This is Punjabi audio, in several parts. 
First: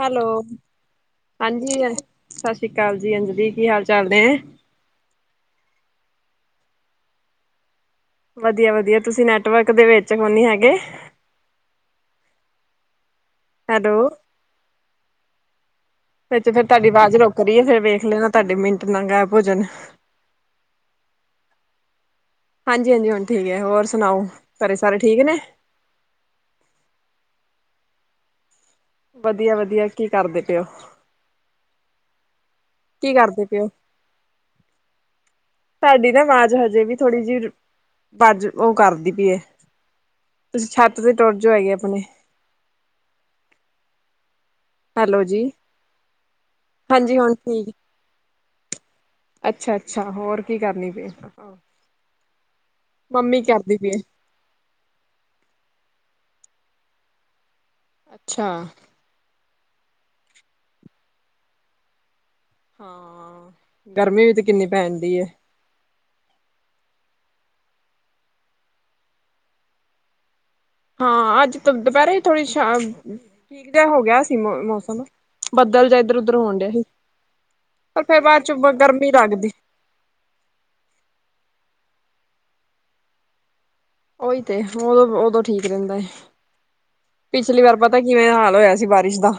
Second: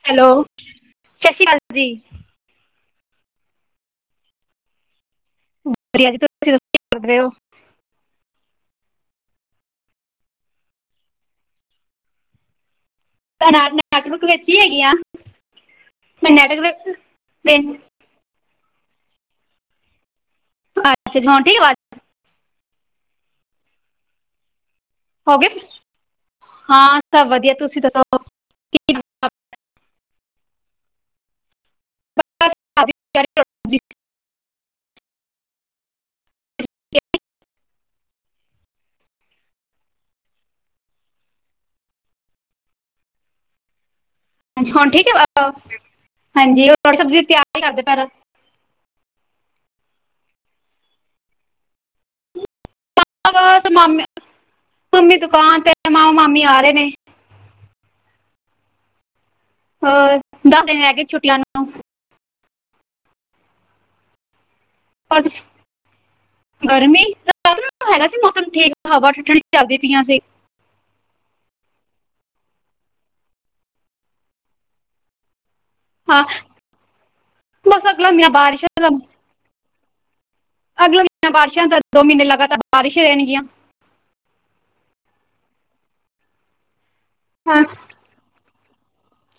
ਹੈਲੋ, ਸਤਿ ਸ਼੍ਰੀ ਅਕਾਲ ਹਾਂਜੀ ਜੀ ਸਤਿ ਸ਼੍ਰੀ ਅਕਾਲ ਜੀ, ਅੰਜਲੀ ਕੀ ਹਾਲ ਚਾਲ ਨੇ? ਵਧੀਆ ਜੀ ਤੁਸੀਂ ਦੱਸੋ [unintelligible] ਵਧੀਆ ਵਧੀਆ ਤੁਸੀਂ ਨੈਟਵਰਕ ਦੇ ਵਿੱਚ ਕੋਨੀ ਹੈਗੇ। ਤੁਹਾਡਾ ਹੈਲੋ ਨੈਟਵਰਕ ਵਿੱਚ ਹੀ ਹੈਗੀ ਆ ਮੈਂ ਵਿੱਚ ਫੇਰ ਤੁਹਾਡੀ ਨੈਟਵਰਕ ਆਵਾਜ਼ ਰੋਕ ਤੇ ਰਹੀ ਏ ਫੇਰ ਵੇਖ ਲੈਣਾ ਤੁਹਾਡੇ ਮਿੰਟ [unintelligible] ਅੱਛਾ ਜੀ ਹੁਣ ਆਉਂਦੀ ਆਵਾਜ਼ ਹਾਂਜੀ, ਹਾਂਜੀ ਹੁਣ ਠੀਕ ਏ ਹੋਰ ਸੁਣਾਓ ਘਰੇ ਸਾਰੇ ਠੀਕ ਨੇ ਹੋਗੇ ਹਾਂ ਸਭ ਵਧੀਆ ਤੁਸੀਂ ਦੱਸੋ? ਵਧੀਆ, ਵਧੀਆ ਕੀ ਕਰਦੇ ਪਏ ਓ ਬਸ ਸਾਡੀ ਕੀ ਤਿਆਰੀ ਕਰਦੇ ਰੋਟੀ ਪਏ ਓ ਸਬਜ਼ੀ ਤੁਹਾਡੀ ਨਾ ਆਵਾਜ਼ ਹਜੇ ਵੀ ਦੀ ਥੋੜ੍ਹੀ ਜਿਹੀ ਵਜ ਉਹ ਕਰਦੀ ਪਈਏ ਤੁਸੀਂ ਛੱਤ ਤੇ ਟੁਰ ਜਾਓ ਹੈਗੇ ਆਪਣੇ ਹਾਂਜੀ ਹੁਣ ਠੀਕ ਐ ਹੈਲੋ ਜੀ ਹਾਂਜੀ ਉਹ ਰੋਟੀ ਹਾਂਜੀ ਸਬਜ਼ੀ ਹੁਣ ਤਿਆਰ ਹੀ ਠੀਕ ਕਰਦੇ ਪ ਅੱਛਾ, ਅੱਛਾ ਹੋਰ ਕੀ ਕਰਨੀ ਪਏ ਬਸ ਪਈ ਏ। ਮਾਮੇ ਮੰਮੀ ਦੁਕਾਨ ਤੇ ਮਾਮਾ, ਮਾਮੀ ਆ ਰਹੇ ਨੇ ਅੱਛਾ ਹੋਰ ਦਸ ਦਿਨ ਰਹਿ ਗਏ ਛੁੱਟੀਆਂ ਨੂੰ ਹਾਂ ਗਰਮੀ ਵੀ ਤੇ ਕਿੰਨੀ ਪੈਣ‌ ਡਈ ਏ ਪਰ ਗਰਮੀ ਰਾਤ ਨੂੰ ਤਾਂ ਹੈਗਾ ਸੀ ਮੌਸਮ ਠੀਕ ਹਵਾ ਠੰਢੀ ਚੱਲਦੀ ਪਈਆਂ ਸੀ ਹਾਂ ਅੱਜ ਦੁਪਹਿਰੇ ਥੋੜ੍ਹੀ ਛਾਂ ਅ ਠੀਕ ਜਿਹਾ ਹੋ ਗਿਆ ਸੀ ਮ ਮੌਸਮ ਬੱਦਲ ਜਾ ਇੱਧਰ ਹਾਂ ਉਧਰ ਹੋਣ ਡਿਆ ਸੀ ਬਸ ਅਗਲਾ ਫੇਰ ਮਹੀਨਾ ਬਾਅਦ ਚੋ ਬਾਰਿਸ਼ ਗਰਮੀ ਲੱਗਦੀ ਅਗਲਾ ਮਹੀਨਾਂ ਬਾਰਿਸ਼ਾਂ ਦਾ ਦੋ ਮਹੀਨੇ ਲਗਾਤਾਰ ਬਾਰਿਸ਼ਾਂ ਹੀ ਰਹਿਣਗੀਆਂ ਉਹੀ ਤੇ ਉਦੋਂ ਉਦੋਂ ਠੀਕ ਰਹਿੰਦਾ ਏ ਹਾਂ ਪਿਛਲੀ ਵਾਰ ਪ ਪਤਾ ਕਿਵੇਂ ਹਾਲ ਹੋਇਆ ਸੀ ਬਾਰਿਸ਼ ਦਾ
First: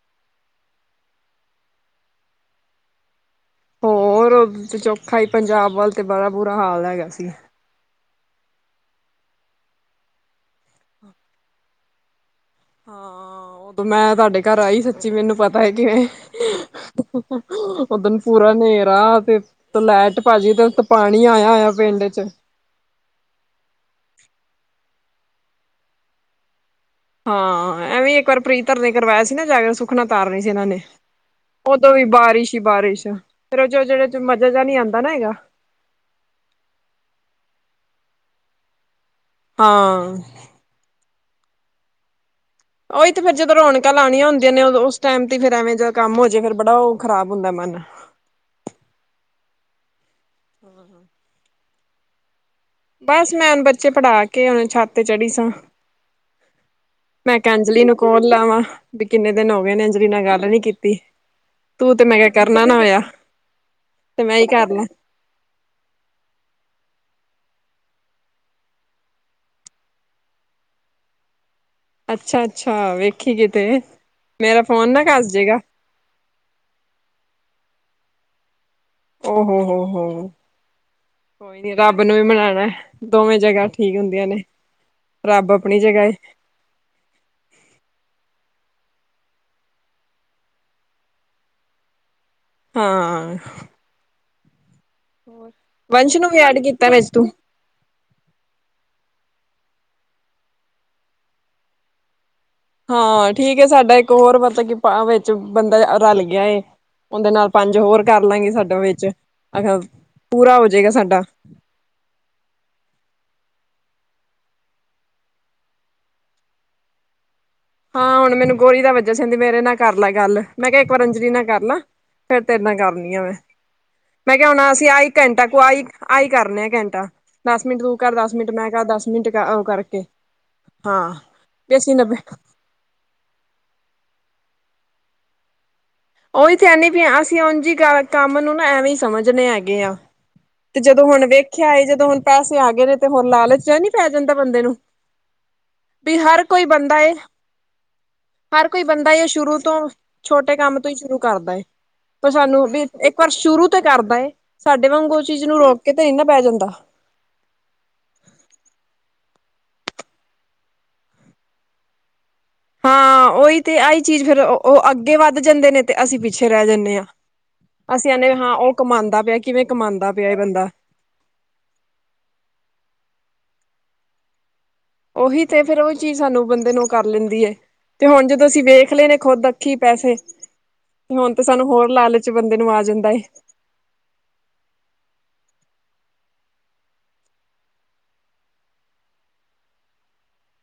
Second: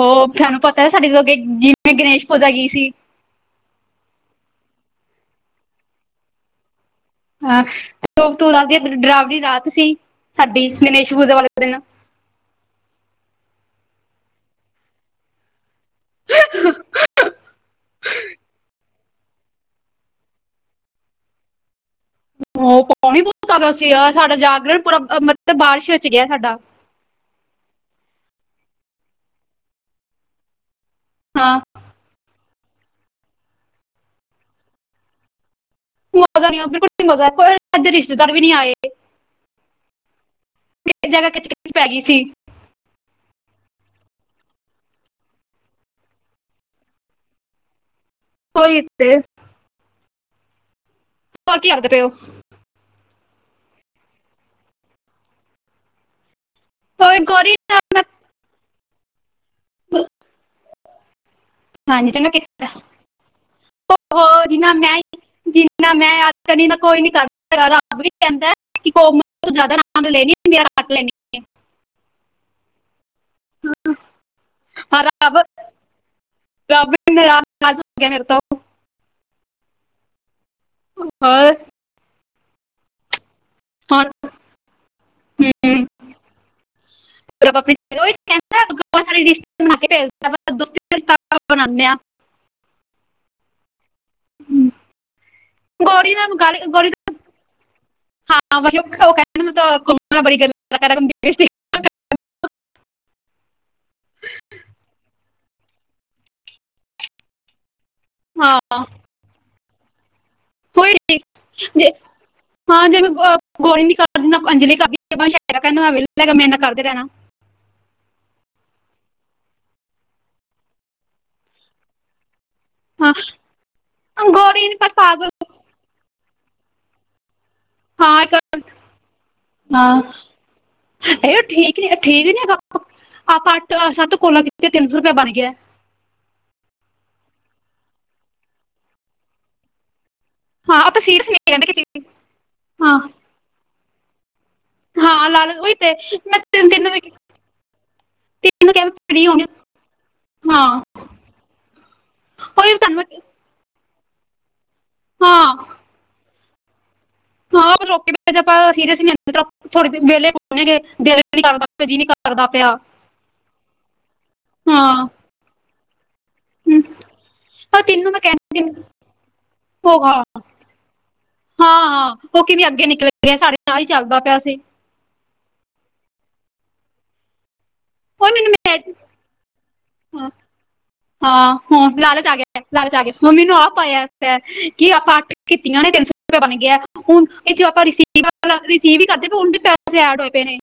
ਹੋ ਸਾਨੂੰ ਪਤਾ ਸਾਡੇ ਤੋਂ ਅੱਗੇ ਜਿਵੇਂ ਗਣੇਸ਼ ਪੂਜਾ ਗਈ ਸੀ ਹੋਰ ਤੇ ਚੋਖਾ ਹੀ ਪੰਜਾਬ ਵੱਲ ਤੇ ਬੜਾ ਬੁਰਾ ਹਾਲ ਹੈਗਾ ਸੀ ਹਾਂ [unintelligible] ਡਰਾਵਲੀ ਰਾਤ ਸੀ ਸਾਡੀ ਗਨੇਸ਼ ਪੂਜਾ ਵਾਲੇ ਦਿਨ ਹਾਂ ਉਦੋਂ ਮੈਂ ਤੁਹਾਡੇ ਘਰ ਆਈ ਸੱਚੀ ਮੈਨੂੰ ਪਤਾ ਹੈ ਕਿਵੇਂ ਉਦਨ ਪੂਰਾ ਨੇਰਾ ਆ ਤੇ ਉਤੋ ਲਾਈਟ ਭੱਜਗੀ ਤੇ ਉਤੋਂ ਪਾਣੀ ਆਇਆ ਹੋਇਆ ਪਿੰਡ ਚ ਹੋਅ ਪਾਣੀ ਬਹੁਤ ਆ ਗਿਆ ਸੀ ਯਾਰ ਸਾਡਾ ਜਾਗਰਣ ਪੂਰਾ ਮਤਲਬ ਬਾਰਿਸ਼ ਵਿੱਚ ਗਿਆ ਸਾਡਾ ਹਾਂ ਐਵੇਂ ਇੱਕ ਵਾਰ ਪ੍ਰੀਤ ਹਰ ਨੇ ਕਰਵਾਇਆ ਸੀ ਨਾ ਜਾਗਰਣ ਸੁੱਖਨਾ ਤਾਰਨੀ ਸੀ ਇਹਨਾਂ ਨੇ ਹਾਂ ਉਦੋਂ ਵੀ ਬਾਰਿਸ਼ ਹੀ ਬਾਰਿਸ਼ ਫਿਰ ਉਹ ਜੋ ਜਿਹੜੇ ਚ ਮਜਾ ਜਾ ਨੀ ਆਂਦਾ ਨੀ ਹੈਗਾ ਮਜਾ ਨਹੀਂ ਆਇਆ ਬਿਲਕੁਲ ਵੀ ਮਜਾ ਕੋਈ ਸਾਡੇ ਰਿਸ਼ਤੇਦਾਰ ਵੀ ਨੀ ਆਏ ਹਾਂ ਜ਼ਿਆਦਾ ਕਿਚ ਕਿਚ ਪੈ ਗਈ ਸੀ ਉਹੀ ਤੇ ਫੇਰ ਜਦੋਂ ਰੌਣਕਾਂ ਲਾਣੀਆਂ ਹੁੰਦੀਆਂ ਨੇ ਉਦੋਂ ਉਸ ਟਾਈਮ ਤੇ ਫੇਰ ਐਵੇਂ ਜਾਂ ਕੰਮ ਹੋ ਜੇ ਫਿਰ ਬੜਾ ਉਹ ਖਰਾਬ ਹੁੰਦਾ ਮਨ ਉਹੀ ਤੇ ਹਾਂ, ਹਾਂ ਹੋਰ ਕੀ ਕਰਦੇ ਪਏ ਓ ਬਸ ਮੈਂ ਹੁਣ ਬੱਚੇ ਪੜ੍ਹਾ ਕੇ ਉਨ੍ਹਾਂ ਛੱਤ ਤੇ ਚੜ੍ਹੀ ਸਾਂ ਕੋਈ ਮੈਂ ਕਿਹਾ ਗੋਰੀ ਨਾਲ ਅੰਜਲੀ ਨੂੰ ਕੋਲ ਲਾਵਾਂ ਵੀ ਕਿੰਨੇ ਦਿਨ ਹੋ ਗਏ ਨੇ ਮੈਂ ਅੰਜਲੀ ਨਾਲ ਗੱਲ ਨੀ ਕੀਤੀ ਤੂੰ ਤੇ ਹਾਂਜੀ ਮੈਂ ਕਿਹਾ ਚੰਗਾ ਕੀਤਾ ਕਰਨਾ ਨਾ ਹੋਇਆ ਉਹ ਤੇ ਮੈਂ ਹੋ ਹੀ ਕਰ ਜਿਨ੍ਹਾਂ ਲਾਂ ਮੈਂ ਜਿੰਨਾ ਮੈਂ ਯਾਦ ਕਰਨੀ ਕੋਈ ਨੀ ਕਰਦਾ ਰੱਬ ਵੀ ਕਹਿੰਦਾ ਕਿ ਕ [unintelligible] ਅੱਛਾ-ਅੱਛਾ ਵੇਖੀ ਕਿਤੇ, ਮੇਰਾ ਫੋਨ ਹਾਂ ਨਾ ਕਸ ਰੱਬ ਜੇਗਾ। [inaudible] ਓਹ ਹੋ ਹੋ ਹੋ, ਹੋਰ ਕੋਈ ਨੀ ਰੱਬ ਨੂੰ ਵੀ ਮਨਾਉਣਾ। ਦੋਵੇਂ ਜਗ੍ਹਾ ਠੀਕ ਹੁਣ ਹੁੰਦੀਆਂ ਨੇ ਰੱਬ ਆਪਣੀ ਜਗ੍ਹਾ ਏ। [inaudible] ਹਰੀਸ਼ ਨੂੰ ਬਣਾ ਕੇ ਭੇਜ ਦੋ [unintelligible] ਬਣਾਣੇ ਆ। ਹਾਂ। ਹਮ, ਗੌਰੀ ਵੰਸ਼ ਨੂੰ ਨਾਲ ਵੀ ਗੱਲ ਐਡ ਕੀਤਾ ਗੌਰੀ ਵਿਚ ਤੂੰ? ਹਾਂ ਮਤਲਬ ਕੋ [unintelligible] ਬੜੀ ਗਰਮੀ ਵਗੈਰਾ ਹੁੰਦੀ ਪ‌ਈ ਸੀ। ਹਾਂ ਠੀਕ ਐ ਸਾਡਾ ਇੱਕ ਹੋਰ ਪਤਾ ਕਿ ਭਾ ਵਿੱਚ ਬੰਦਾ ਰਲ ਗਿਆ ਏ। ਉਹਦੇ ਨਾਲ ਪੰਜ ਹੋਰ ਕਰਲਾਂਗੇ ਸਾਡਾ ਹਾਂ ਵਿੱਚ ਆਹ ਪੂਰਾ ਹੋ ਜਏਗਾ ਹੋਈ ਸਾਡਾ। [inaudible] ਹਾਂ ਜਿਵੇਂ ਗੋ ਗੌਰੀ ਨੀ ਕਰਦੀ ਨਾ ਅੰਜਲੀ ਕਰਦੀ ਵੰਸ਼ ਕਹਿੰਦਾ ਮੈਂ ਕਿਹਾ ਮੇਰੇ ਨਾਲ ਕਰਦੇ ਰਹਿਣਾ। ਹਾਂ ਹੁਣ ਮੈਨੂੰ ਗੌਰੀ ਦਾ ਵਜਾ ਸੀ ਕਹਿੰਦੀ ਮੇਰੇ ਨਾਲ ਕਰਲੈ ਗੱਲ ਮੈਂ ਕਿਹਾ ਇੱਕ ਵਾਰ ਅੰਜਲੀ ਨਾਲ ਕਰਲਾ। ਫੇਰ ਤੇਰੇ ਨਾਲ ਕਰ ਹਾਂ ਹੁਣੀ ਆ ਮੈਂ, ਮੈਂ ਕਿਹਾ ਹੁਣ ਗੋਰੀ ਨੀ ਅਸੀਂ ਆਹੀ ਪਾਗਲ ਘੰਟਾ ਕੁ ਆਈ ਆਹੀ ਕਰਨਾ ਐ ਘੰਟਾ। ਦਸ ਮਿੰਟ ਤੂੰ ਕਰ ਹਾਂ ਇੱਕ ਦਸ ਮਿੰਟ ਮੈਂ ਕਰ ਦਸ ਮਿੰਟ ਅ ਹਾਂ ਕਰਕੇ। ਹਾਂ ਇਹ ਤੇ ਠੀਕ ਨੀ ਅੱਸੀ-ਨੱਬੇ ਠੀਕ ਨੀ ਹੈਗਾ ਆਪਾਂ ਅੱਠ-ਸੱਤ ਕੋਲਾ ਕੀਤੀਆ ਤਿੰਨ ਸੌ ਰੁਪਿਆ ਬਣ ਗਿਆ। ਉਹੀ ਤੇ ਹੈਨੀ ਵੀ ਅਸੀਂ ਉਂਝ ਹੀ ਕਰ ਕੰਮ ਨੂੰ ਨਾ ਐਵੇਂ ਹੀ ਸਮਝਦੇ ਹੈਗੇ ਆ। ਤੇ ਹਾਂ ਆਪਾਂ ਜਦੋਂ ਹੁਣ ਸੀਰੀਅਸ ਨਹੀਂ ਕਹਿੰਦੇ ਵੇਖਿਆ ਐ ਕਿਸੇ ਜਦੋਂ ਹੁਣ ਪੈਸੇ ਆ ਗਏ ਨੇ ਹਾਂ ਤੇ ਹੁਣ ਲਾਲਚ ਜਾਂ ਨੀ ਪੈ ਜਾਂਦਾ ਬੰਦੇ ਨੂੰ। ਹਾਂ ਲਾਲਚ ਉਹੀ ਤੇ ਵੀ ਮੈਂ ਹਰ ਕੋਈ ਤਿੰਨ-ਤਿੰਨ ਅ ਬੰਦਾ ਏ ਹਰ ਕੋਈ ਬੰਦਾ ਏ ਹੋਣੀ ਸ਼ੁਰੂ ਤੋਂ ਛੋਟੇ ਹਾਂ ਕੰਮ ਤੋਂ ਹੀ ਸ਼ੁਰੂ ਕਰਦਾ ਏ। ਪਰ ਸਾਨੂੰ ਉਹੀ ਵੀ ਤੁਹਾਨੂੰ ਇੱਕ ਮੈਂ ਵਾਰ ਸ਼ੁਰੂ ਤੇ ਕਰਦਾ ਏ ਸਾਡੇ ਵਾਂਗ ਉਹ ਚੀਜ਼ ਨੂੰ ਹਾਂ ਰੋਕ ਕੇ ਤੇ ਨੀ ਨਾ ਪੈ ਜਾਂਦਾ। ਹਾਂ ਪਰ ਲੋਕੀ [unintelligible] ਜੇ ਆਪਾਂ ਸੀਰੀਅਸ [unintelligible] ਥੋੜੇ ਦਿਨ ਵਿਹਲੇ ਘੁੰਮਣੇ ਗ‌ਏ ਫੇਰ ਜੀ ਨੀ ਕਰਦਾ। ਕਰਦਾ ਪਿਆ। ਹਾਂ ਉਹੀ ਤੇ ਆਹੀ ਚੀਜ਼ ਫੇਰ ਓ ਉਹ ਹਾਂ ਅੱਗੇ ਵੱਧ ਜਾਂਦੇ ਨੇ। ਤੇ ਅਸੀਂ ਪਿੱਛੇ ਰਹਿ ਹਮ, ਜਾਣੇ ਆ ਉਹ ਅਸੀਂ ਤੈਨੂੰ ਮੈਂ ਆਣੇ ਆ ਹਾਂ ਕਹਿੰਦੀ ਉਹ ਨੀ, ਕਮਾਉਂਦਾ ਪਿਆ ਕਿਵੇਂ ਕਮਾਉਂਦਾ ਹੋਗਾ ਪਿਆ ਏ ਬੰਦਾ। ਹਾਂ ਉਹ ਕਿਵੇਂ ਅੱਗੇ ਨਿਕਲ ਗਿਆ ਸਾਡੇ ਆਹੀ ਚੱਲਦਾ ਪਿਆ ਸੀ। ਉਹੀ ਤੇ ਫੇਰ ਉਹੀ ਚੀਜ਼ ਸਾਨੂੰ ਬੰਦੇ ਨੂੰ ਕਰ ਲੈਂਦੀ ਏ। ਤੇ ਹੁਣ ਉਹ ਜਦੋਂ ਮੈਨੂੰ ਅਸੀਂ ਮੈਂ ਵੇਖ ਲਏ ਨੇ ਖ਼ੁਦ ਅੱਖੀ ਪੈਸੇ ਹਾਂ ਤੇ ਹੁਣ ਤੇ ਹਾਂ ਸਾਨੂੰ ਹੋਰ ਹੁਣ ਲਾਲਚ ਆ ਬੰਦੇ ਗਿਆ ਨੂੰ ਲਾਲਚ ਆ ਜਾਂਦਾ ਗਿਆ ਏ। ਮੰਮੀ ਨੂੰ ਆਪ ਆਇਆ। ਕੀ ਆਪਾਂ ਅੱਠ ਕੀਤੀਆਂ ਨੇ ਤਿੰਨ ਸੌ ਰੁਪਇਆ ਬਣ ਗਿਆ। ਹੁਣ ਇੱਥੇ ਆਪਾਂ ਰਿਸੀਵ ਆਪਾਂ ਰਿਸੀਵ ਹੀ ਕਰਦੇ ਪ‌ਏ ਆ ਹੁਣ ਵੀ ਪੈਸੇ ਐਡ ਹੋਏ ਪਏ ਨੇ।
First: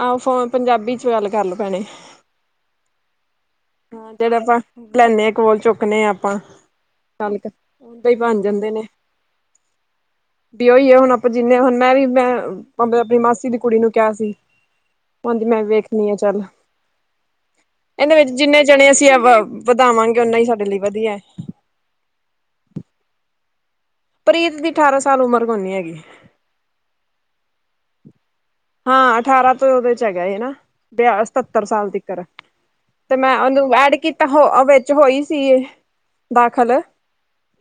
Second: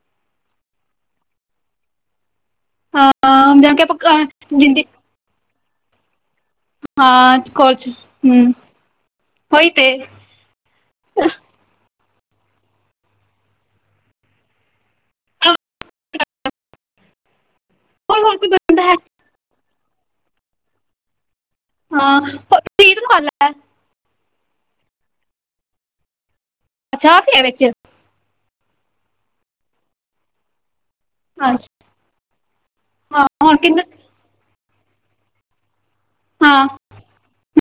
ਆਹੋ ਫੋਨ ਪੰਜਾਬੀ ਚ ਗੱਲ ਕਰਲੋ ਭੈਣੇ। ਹਾਂ। ਕਿ ਆਪਾਂ ਹਾਂ ਅਹ, ਜਿਹੜਾ ਆਪਾਂ ਜਿੰਦੀ ਲੈਣੇ ਆ ਕੋਲ ਚੁੱਕਣੇੇ ਆ ਆਪਾਂ। ਹਾਂ ਕਲਕ ਕਾਲ ਚ ਉਹਦੇ ਹੀ ਬਣ ਹੂੰ ਜਾਂਦੇ ਨੇ। ਹੋਈ ਤੇ ਬੀ ਓਹੀ ਆ ਹੁਣ ਆਪਾਂ ਜਿੰਨੇ ਹੁਣ ਮੈਂ ਵੀ ਮੈਂ ਆਪਣੀ ਮਾਸੀ ਦੀ ਕੁੜੀ ਨੂੰ ਕਿਹਾ ਸੀ। ਉਹ ਕਹਿੰਦੀ ਅਹ, ਮੈਂ ਵੇਖਦੀ ਆ ਚੱਲ। ਇਹਦੇ ਹੋਰ ਵਿੱਚ ਹੋਰ ਕੋਈ ਜਿੰਨੇ ਬੰਦਾ ਜਣੇ ਹੈ ਅਸੀਂ ਅਹ ਵਧਾਵਾਂਗੇ ਓਨਾ ਹੀ ਸਾਡੇ ਲਈ ਵਧੀਐ। ਹਾਂ, ਪ੍ਰੀਤ ਨੂੰ ਕਰਲੈ। ਪ੍ਰੀਤ ਦੀ ਅਠਾਰਾਂ ਸਾਲ ਉਮਰ ਕੋਨੀ ਹੈਗੀ। ਜਾ ਪਿਆ ਵਿੱਚ ਹਾਂ ਅਠਾਰਾਂ ਤੋਂ ਉਹਦੇ ਚ ਹੈਗਾ ਏ ਨਾ। ਵਿਆ ਸਤੱਤਰ ਹਾਂਜੀ ਸਾਲ ਤੱਕਰ ਤੇ ਹਾਂ ਮੈਂ ਹੁਣ ਉਹਨੂੰ ਕਿੰਨਾ ਐਡ ਕੀਤਾ ਹੋ ਵਿੱਚ ਹੋਈ ਸੀ ਇਹ। ਹਾਂ ਦਾਖਲ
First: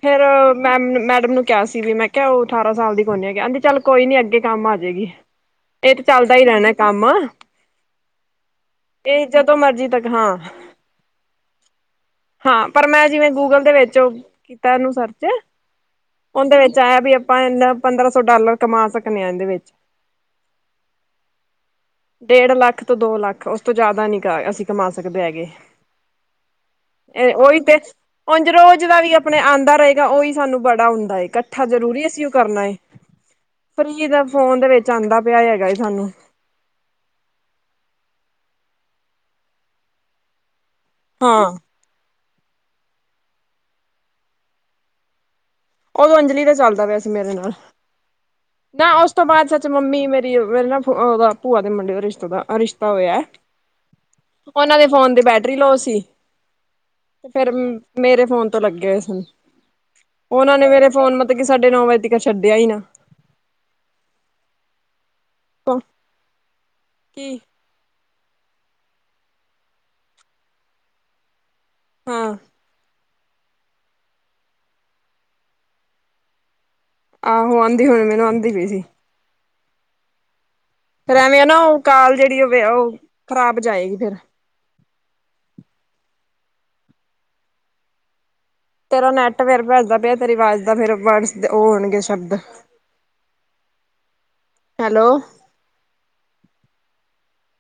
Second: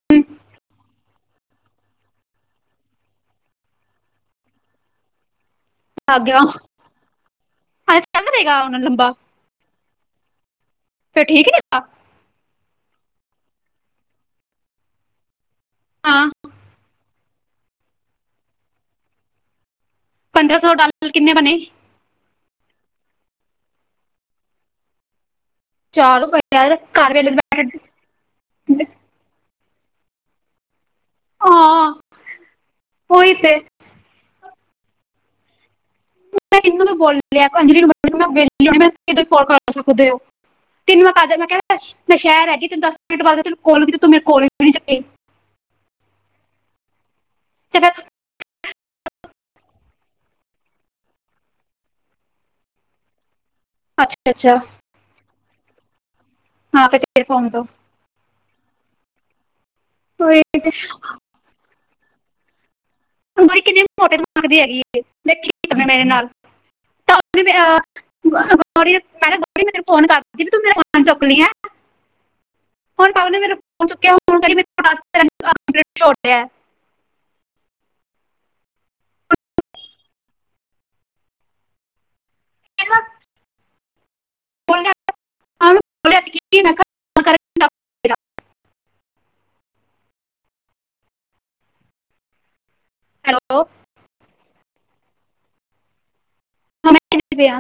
ਫੇਿਰ ਮੈਮ ਮੈਡਮ ਨੂੰ। ਕੇਆ ਸੀ ਵੀ ਮੈਂ ਕੇਆ ਓ ਅਠਾਰਾਂ ਸਾਲ ਦੀ ਕੋਈਨੀ ਹੈਗੀ, ਐਂਦੀ ਚੱਲ ਕੋਈ ਨੀ ਅੱਗੇ ਕਾੰਮ ਆ ਜੇਗੀ। ਏ ਤੇ ਆ ਚੱਲਦਾ ਗਿਆ ਈ ਹਾਂ ਰੈਨੈ ਕਾੰਮ, ਚੱਲ ਰਹੇਗਾ ਹੁਣ ਲੰਬਾ ਏ ਜਦੋਂ ਮਰਜੀ ਤੱਕ, ਹਾਂ। ਫੇਰ ਠੀਕ ਨੀ ਹੈਗਾ। ਹਾਂ ਪਰ ਮੈਂ ਜਿਵੇਂ ਗੂਗਲ ਦੇ ਵੇੱਚ ਕੀਤਾ ਐਨੂੰ ਸਰਚ ਹਾਂ ਓਂਦੇ ਵੇੱਚ ਆਏਆ ਵੀ ਅਪਾਂ ਏਨਾੱ ਪੰਦਰਾਂ ਸੌ ਡਾਲਰ ਕਮਾ ਸਕਨੇ ਆਂ ਏਂਦੇ ਵੇੱਚ। ਪੰਦਰਾਂ ਸੌ ਡਾਲਰ ਕਿੰਨੇ ਬਨੇ? ਡੇਡ ਲਾੱਖ ਤੋ ਦੋ ਲਾੱਖ, ਓਸ ਤੋ ਜਾਦਾ ਨੀ ਕਾ ਅਸੀ ਕਮਾ ਸਕਦੇ ਹੈਗੇ। ਚਾਰ ਬਜਨ। ਐ ਓਈ ਤੇ, ਉਂਝ ਰੋਜ ਦਾ ਵੀ ਅਪਨੇ ਆਂਦਾ ਰਏਗਾ, ਓਵੀ ਸਾਨੂੰ ਬੜਾ ਹੂੰਦਾ ਏ। ਕੱਠਾ ਹਾਂ ਜਰੂਰੀ ਅਸੀ ਓ ਕਰਨਾ ਏ, ਉਹੀ ਤੇ ਫ੍ਰੀ ਦਾ ਫੋਨ ਦੇ ਵੇੱਚ ਆਂਦਾ ਪੇਆਏ ਹੈਗਾ ਸਾਨੂੰ। ਮੈਂ ਇਨੂੰ ਤਾ ਬੋਲੇਆ, ਅੰਜਲੀ [unintelligible] ਕੋਲ ਕਾਰ ਸਕਦੇ ਓ। ਤਿਨੂ ਮੈਂ ਕਰ ਹਾਂ ਮੈਂ ਕੇਐ ਮੈਂ ਸੈ਼ਹਰ ਹੈਗੀ ਤੇ ਦਾੱਸ ਮਿੰਟ ਬਾਦ ਤੈਨੂੰ ਕੋਲ ਕੀਤੀ, ਤੂ ਮੇਰੀ ਕੋਲ ਵੀ ਨੀ ਚੱਕੀ? ਓਦੋ ਅੰਜਲੀ ਦੇ ਸਭ ਦਾ ਪੇਆ ਸੀ ਮੇਰੇ ਨਾਲ। ਖ਼। ਨਾ ਓਸ ਤੋ ਬਾਦ ਸੱਚ ਮੰਮੀ ਮੇਰੀ, ਮੇਰੇ ਨਾ ਫ ਓਦਾ ਭੂਆ ਦੇ ਮੁੰਡੇ ਦਾ ਰਿਸ਼ਤੇ ਦਾ ਆ ਰਿਸ਼ਤਾ ਹੋਏਐ। ਅੱਛਾ, ਅੱਛਾ। ਫੋਨ ਦੀ ਬੈਟਰੀ ਲੋਅ ਸੀ, ਹਾਂ ਫਿਰ ਤੇਰੇ ਫੋਨ ਫੇਰ ਤੋਂ ਮੇਰੇ ਫੋਨ ਤੋ ਲੱਗੇ ਹੋਏ ਸੀ। ਓਏ ਓਨਾਂ ਨੇ ਮੇਰੇ ਫ਼ੋਨ ਮਤਬ ਕਿ ਸਾਡੇ ਨੌ ਵਜੇ ਤਿਕਨ ਛੱਡੇਆ ਈ ਨਾ। ਹੂਨ ਬਈ ਕਿੰਨੇ ਮੋਟੇ ਦਮਾਗ ਦੀ ਹੈਗੀ ਏ, ਦੇਖ ਕੀ ਕਰਨੈ ਮੇਰੇ ਨਾਲ [unintelligible] ਕੀ [unintelligible] ਮੈਂ ਤੇਰੇ ਫੋਨ ਕਾਰ ਰੀ ਸੀ ਵੀ ਤੂੰ ਮੇਰਾ ਫੋਨ ਚੁੱਕਣੀ ਐਂ। ਹਾਂ। ਫੋਟ ਪਾਪਾ ਨੇ ਮੇਰਾ ਫੋਨ ਚੁੱਕਿਆ। ਆਹੋ ਆ੍ਹਂਦੀ ਹੁਣੇ ਮੈਨੂੰ ਆ੍ਹਂਦੀ ਪੀ ਸੀ। ਫੇਰ ਐਵੇਂ ਐ ਨਾ ਓ ਕਾਲ ਜੇੜੀ ਓ ਵੇ ਮੈਂ ਓ ਤੁਹਾਡਾ ਛੋੜਿਆ ਖ਼ਰਾਬ ਜਾਏਗੀ ਫੇਰ। [unintelligible] ਤੇਰਾ ਨੈੱਟ ਫੇਰ ਭੱਜਦਾ ਪੇਆ, ਤੇਰੀ ਵਾਜ ਦਾ ਫੇਰ ਵਰਡਸ ਓ ਹੋਨਗੇ ਸ਼ਬਦ। ਹੈਲੋ। ਹੈਲੋ। ਹਮੇਂ ਪਿਆ।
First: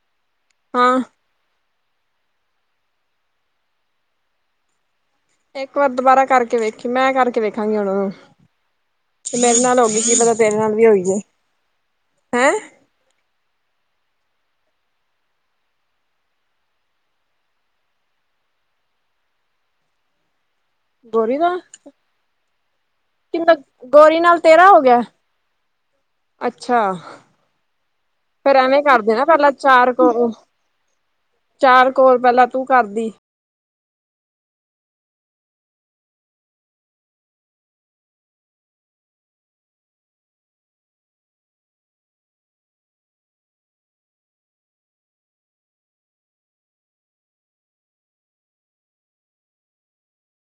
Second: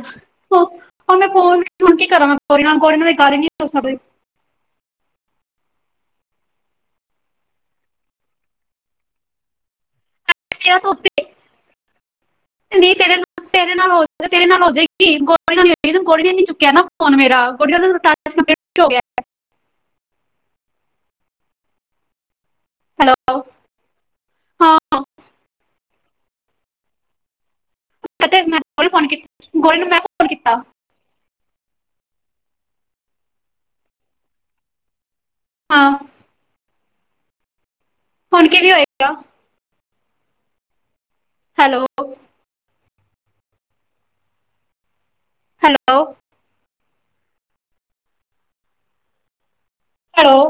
ਹਾਂ। ਉਹ ਮੈਂ ਫੋਨ ਹੁਣ ਕੀ ਕਰਾਂ ਕੋਈ ਨਾਲ ਕੋਈ ਗਾੱਲ ਈ ਨੀ ਹੋ ਸਕਦੀ। ਇੱਕ ਵਾਰ ਦੁਬਾਰਾ ਕਾਰਕੇ ਵੇਖੀ, ਮੈਂ ਕਾਰਕੇ ਵੇਖਾਂਗੀ ਹੂਣ, ਤੇ ਮੇਰੇ ਨਾਲ ਹੋਗੀ ਕੀ ਪਤਾ ਤੇਰੇ ਨਾਲ ਕਿਆ। ਵੀ ਹੋਈ ਜੇ ਹੈਂ ਤੇਰੇ ਨਾਲ ਹੋ, ਤੇਰੇ ਨਾਲ ਹੋ ਜੇਗੀ ਗੋਰੀ ਨਾਲ ਨੀ ਹੋਈ, ਗੋਰੀ ਨੇ ਨੀ ਚੁੱਕੇਆ ਨਾ ਫੋਨ ਮੇਰਾ। ਕੰਪਲੀਟ ਹੋ ਗਿਆ ਗੋਰੀ ਦਾ ਹੈਲੋ ਕਿਂਦਾ ਗੋਰੀ ਨਾਲ ਤੇਰਾ ਹੋ ਗੇਆ? ਹਾਂ ਅੱਛਾ। ਅਤੇ ਫੇਰ ਮੈਂ ਐਵੇਂ ਗੋਰੀ ਫੋਨ ਕਾਰਦੇ ਨਾ ਪ੍ਹੈਲਾਂ ਕੀਤਾ ਗੋਰੀ ਨੂੰ ਚਾਰ ਮੈਂ ਫੋਨ ਕੋਲਾਂ ਕੀਤਾ ਚਾਰ ਕੋਲ ਪੈਹਲਾਂ ਤੂੰ ਕਾਰਦੀ। ਹਾਂ। ਹੁਨ ਕਿਵੇਂ ਹੋਏਗਾ? ਹੈਲੋ। ਹੈਲੋ। ਹੈਲੋ।